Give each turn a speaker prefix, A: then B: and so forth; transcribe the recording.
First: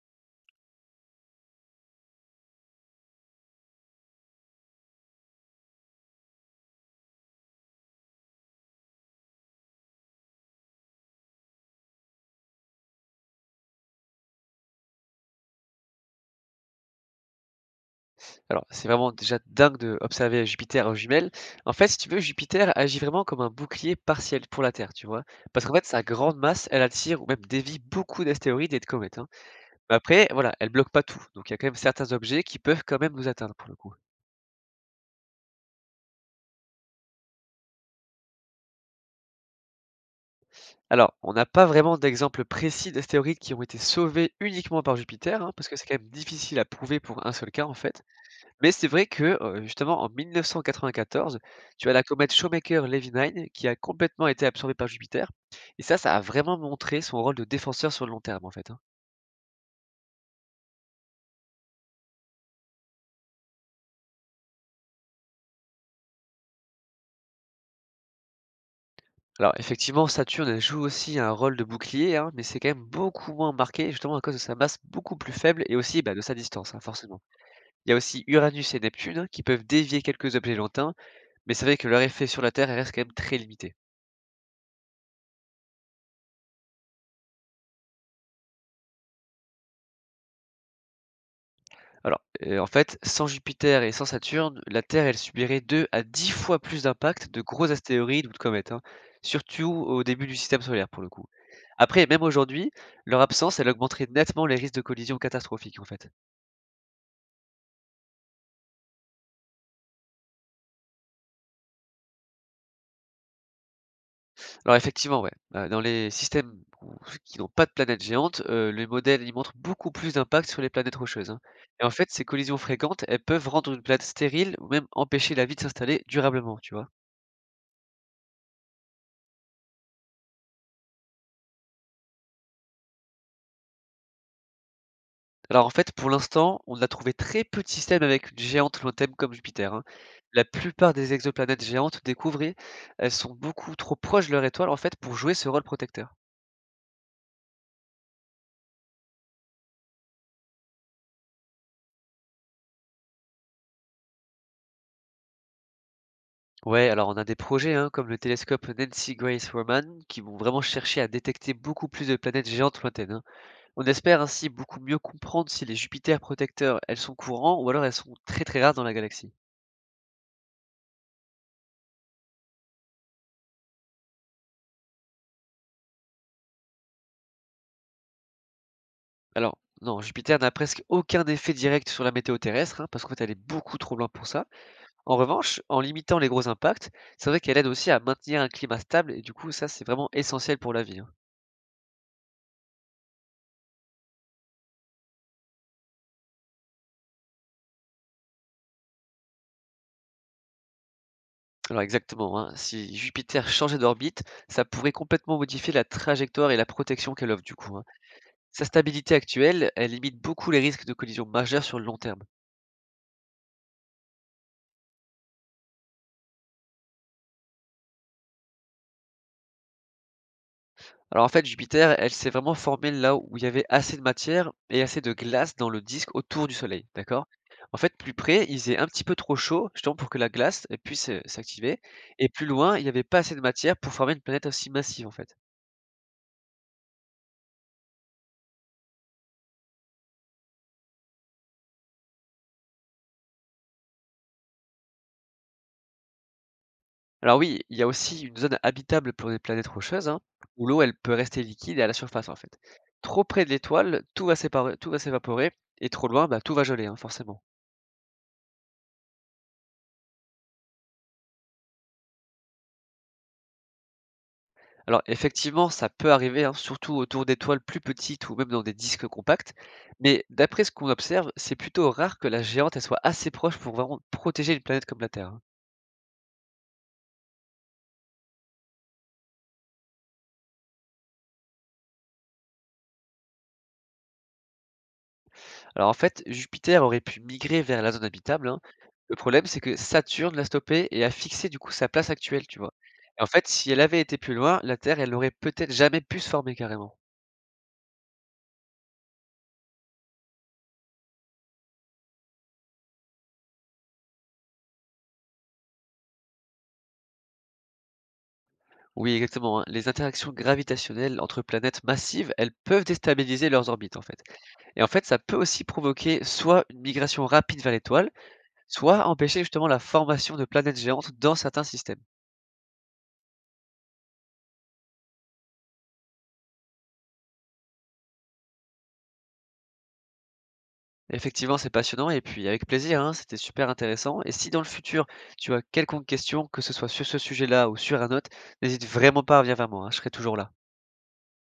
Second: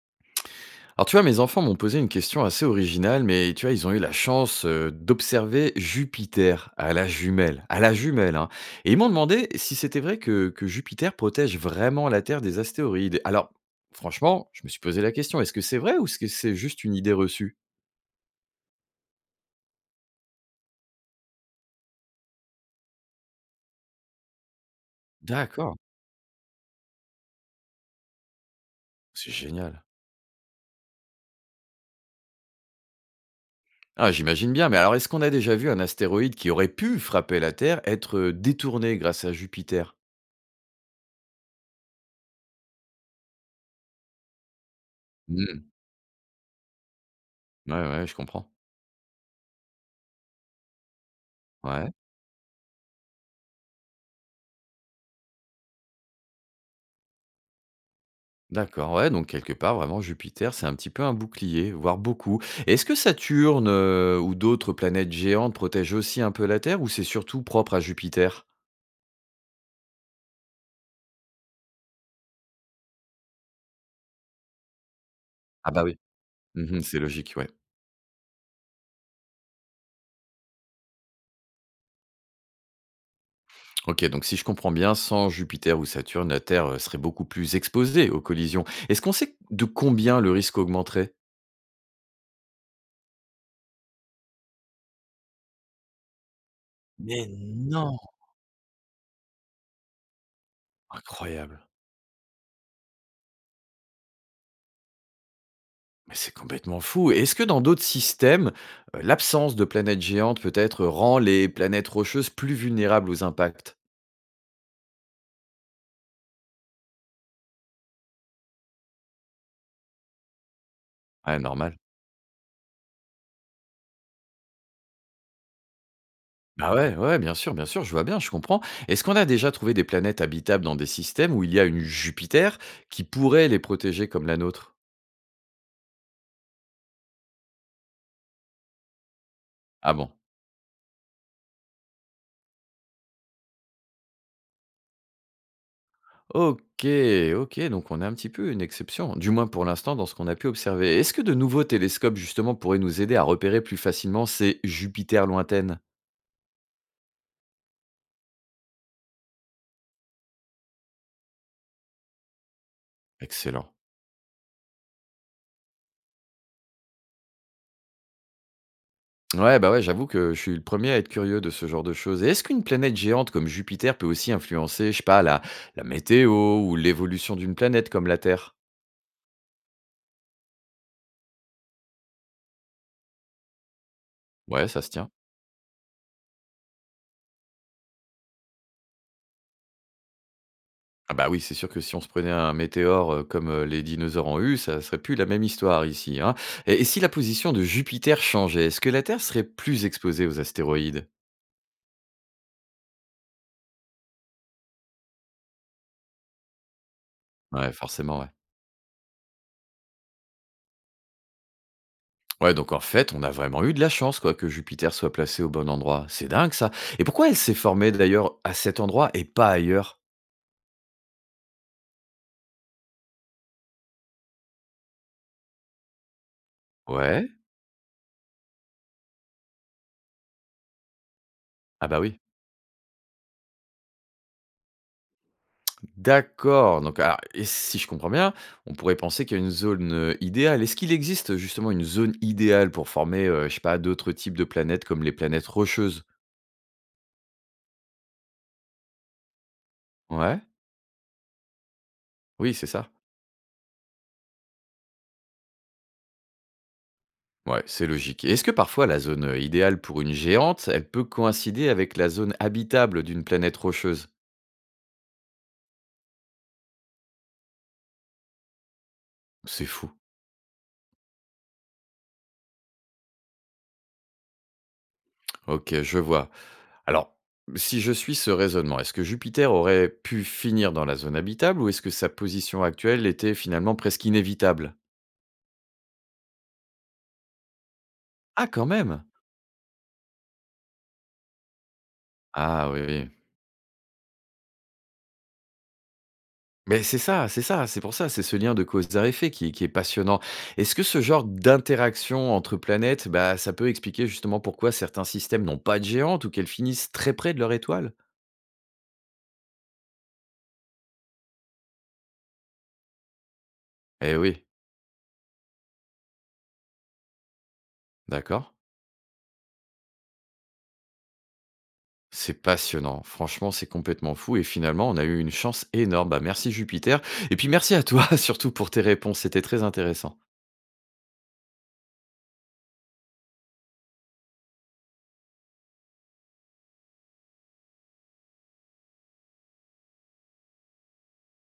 A: Alors tu vois, mes enfants m'ont posé une question assez originale, mais tu vois, ils ont eu la chance d'observer Jupiter à la jumelle, à la jumelle. Hein. Et ils m'ont demandé si c'était vrai que Jupiter protège vraiment la Terre des astéroïdes. Alors, franchement, je me suis posé la question, est-ce que c'est vrai ou est-ce que c'est juste une idée reçue?
B: Alors, c'est vraiment déjà dingue d'observer Jupiter en jumelles. En fait, si tu veux, Jupiter agit vraiment comme un bouclier partiel pour la Terre, tu vois. Parce qu'en
A: D'accord,
B: fait, sa grande masse, elle attire ou même dévie beaucoup d'astéroïdes et de comètes, hein.
A: c'est génial.
B: Mais après, voilà, elle bloque pas tout. Donc, il y a quand même certains objets qui peuvent quand même nous atteindre pour le coup.
A: Ah, j'imagine bien, mais alors est-ce qu'on a déjà vu un astéroïde qui aurait pu frapper la Terre être détourné grâce à Jupiter?
B: Alors, on n'a pas vraiment d'exemple précis d'astéroïdes qui ont été sauvés uniquement par Jupiter, hein,
A: Hmm,
B: parce que c'est quand même difficile à prouver pour un seul cas, en
A: ouais,
B: fait.
A: ouais, je comprends.
B: Mais c'est vrai que, justement en 1994, tu
A: Ouais.
B: as la comète Shoemaker-Levy-9 qui a complètement été absorbée par Jupiter, et ça a vraiment montré son rôle de défenseur sur le long terme, en fait, hein.
A: D'accord, ouais, donc quelque part, vraiment, Jupiter, c'est un petit peu un bouclier, voire beaucoup. Est-ce que Saturne ou d'autres planètes géantes protègent aussi un peu la Terre ou c'est surtout propre à Jupiter?
B: Alors effectivement, Saturne, elle joue aussi un rôle de bouclier, hein, mais c'est quand même beaucoup moins marqué, justement à cause de sa masse beaucoup plus faible
A: Ah
B: et
A: bah oui.
B: aussi, bah, de sa distance, hein,
A: Mhm, c'est
B: forcément.
A: logique, ouais.
B: Il y a aussi Uranus et Neptune, hein, qui peuvent dévier quelques objets lointains, mais c'est vrai que leur effet sur la Terre, elle reste quand même très limité.
A: Ok, donc si je comprends bien, sans Jupiter ou Saturne, la Terre serait beaucoup plus exposée aux collisions. Est-ce qu'on sait de combien le risque augmenterait?
B: Alors, en fait, sans Jupiter et sans Saturne, la Terre, elle subirait 2 à 10 fois plus
A: Mais
B: d'impacts de gros
A: non.
B: astéroïdes ou de comètes, hein, surtout au début du système solaire pour le coup.
A: Incroyable.
B: Après, même aujourd'hui, leur absence, elle augmenterait nettement les risques de collisions catastrophiques, en fait.
A: Mais c'est complètement fou. Est-ce que dans d'autres systèmes, l'absence de planètes géantes peut-être rend les planètes rocheuses plus vulnérables aux impacts?
B: Alors effectivement, ouais, dans les systèmes où qui n'ont pas de planètes géantes, les modèles, ils montrent beaucoup plus d'impact sur les planètes rocheuses, hein.
A: Ouais, normal.
B: Et en fait, ces collisions fréquentes, elles peuvent rendre une planète stérile ou même empêcher la vie de s'installer durablement, tu
A: Bah,
B: vois?
A: ouais, ouais, bien sûr, je vois bien, je comprends. Est-ce qu'on a déjà trouvé des planètes habitables dans des systèmes où il y a une Jupiter qui pourrait les protéger comme la nôtre?
B: Alors en fait, pour l'instant, on a trouvé très peu de systèmes avec une géante lointaine comme Jupiter, hein.
A: Ah bon?
B: La plupart des exoplanètes géantes découvrées, elles sont beaucoup trop proches de leur étoile en fait pour jouer ce rôle protecteur.
A: Ok, ok, donc on est un petit peu une exception, du moins pour l'instant dans ce qu'on a pu observer. Est-ce que de nouveaux télescopes justement pourraient nous aider à repérer plus facilement ces Jupiters lointaines?
B: Ouais, alors on a des projets, hein, comme le télescope Nancy Grace Roman qui vont vraiment chercher à détecter beaucoup plus de planètes géantes lointaines, hein.
A: Excellent.
B: On espère ainsi beaucoup mieux comprendre si les Jupiters protecteurs, elles sont courants ou alors elles sont très très rares dans la galaxie.
A: Ouais, bah ouais, j'avoue que je suis le premier à être curieux de ce genre de choses. Et est-ce qu'une planète géante comme Jupiter peut aussi influencer, je sais pas, la météo ou l'évolution d'une planète comme la Terre?
B: Alors non, Jupiter n'a presque aucun effet direct sur la météo terrestre, hein, parce qu'en fait elle est beaucoup trop loin pour ça.
A: Ouais, ça se tient.
B: En revanche, en limitant les gros impacts, c'est vrai qu'elle aide aussi à maintenir un climat stable et du coup, ça, c'est vraiment essentiel pour la vie, hein.
A: Ah bah oui, c'est sûr que si on se prenait un météore, comme, les dinosaures ont eu, ça serait plus la même histoire ici, hein. Et si la position de Jupiter changeait, est-ce que la Terre serait plus exposée aux astéroïdes?
B: Alors exactement, hein, si Jupiter changeait d'orbite, ça pourrait complètement modifier la trajectoire et la protection qu'elle offre du
A: Ouais,
B: coup, hein.
A: forcément, ouais.
B: Sa stabilité actuelle, elle limite beaucoup les risques de collisions majeures sur le long terme.
A: Ouais, donc en fait, on a vraiment eu de la chance, quoi, que Jupiter soit placé au bon endroit. C'est dingue ça. Et pourquoi elle s'est formée d'ailleurs à cet endroit et pas ailleurs?
B: Alors en fait, Jupiter, elle s'est vraiment formée là où il y avait assez de matière et assez de glace dans le disque autour du Soleil, d'accord?
A: Ouais,
B: En fait, plus près, il faisait un petit peu trop chaud, justement pour que la glace elle puisse s'activer.
A: ah bah oui.
B: Et plus loin, il n'y avait pas assez de matière pour former une planète aussi massive, en fait.
A: D'accord, donc alors et si je comprends bien, on pourrait penser qu'il y a une zone, idéale. Est-ce qu'il existe justement une zone idéale pour former, je sais pas, d'autres types de planètes comme les planètes rocheuses?
B: Alors oui, il y a aussi une zone habitable pour les planètes rocheuses, hein,
A: Ouais,
B: où l'eau, elle peut rester liquide et à la surface, en
A: oui,
B: fait.
A: c'est ça.
B: Trop près de l'étoile, tout va s'évaporer, et trop loin, bah, tout va geler, hein, forcément.
A: Ouais, c'est logique. Et est-ce que parfois la zone, idéale pour une géante, elle peut coïncider avec la zone habitable d'une planète rocheuse?
B: Alors effectivement, ça peut arriver, hein, surtout autour d'étoiles plus petites ou même dans des disques compacts,
A: C'est fou.
B: mais d'après ce qu'on observe, c'est plutôt rare que la géante elle soit assez proche pour vraiment protéger une planète comme la Terre, hein.
A: OK, je vois. Alors, si je suis ce raisonnement, est-ce que Jupiter aurait pu finir dans la zone habitable ou est-ce que sa position actuelle était finalement presque inévitable?
B: Alors en fait, Jupiter aurait pu migrer vers la zone
A: Ah
B: habitable, hein.
A: quand même!
B: Le problème, c'est que Saturne l'a stoppé et a fixé du coup sa place actuelle, tu
A: Ah
B: vois.
A: oui, oui.
B: Et en fait, si elle avait été plus loin, la Terre, elle n'aurait peut-être jamais pu se former
A: Mais
B: carrément.
A: c'est ça, c'est ça, c'est pour ça, c'est ce lien de cause à effet qui est passionnant. Est-ce que ce genre d'interaction entre planètes, bah, ça peut expliquer justement pourquoi certains systèmes n'ont pas de géante ou qu'elles finissent très près de leur étoile?
B: Oui, exactement, hein. Les interactions gravitationnelles entre planètes massives, elles peuvent déstabiliser leurs orbites en
A: Eh
B: fait.
A: oui,
B: Et en fait, ça peut aussi provoquer soit une migration rapide vers l'étoile,
A: d'accord.
B: soit empêcher justement la formation de planètes géantes dans certains systèmes.
A: C'est passionnant. Franchement, c'est complètement fou et finalement, on a eu une chance énorme. Bah, merci Jupiter et puis merci à toi surtout pour tes réponses, c'était très intéressant.
B: Effectivement, c'est passionnant et puis avec plaisir, hein, c'était super intéressant. Et si dans le futur, tu as quelconque question, que ce soit sur ce sujet-là ou sur un autre, n'hésite vraiment pas à venir vers moi, hein, je serai toujours là.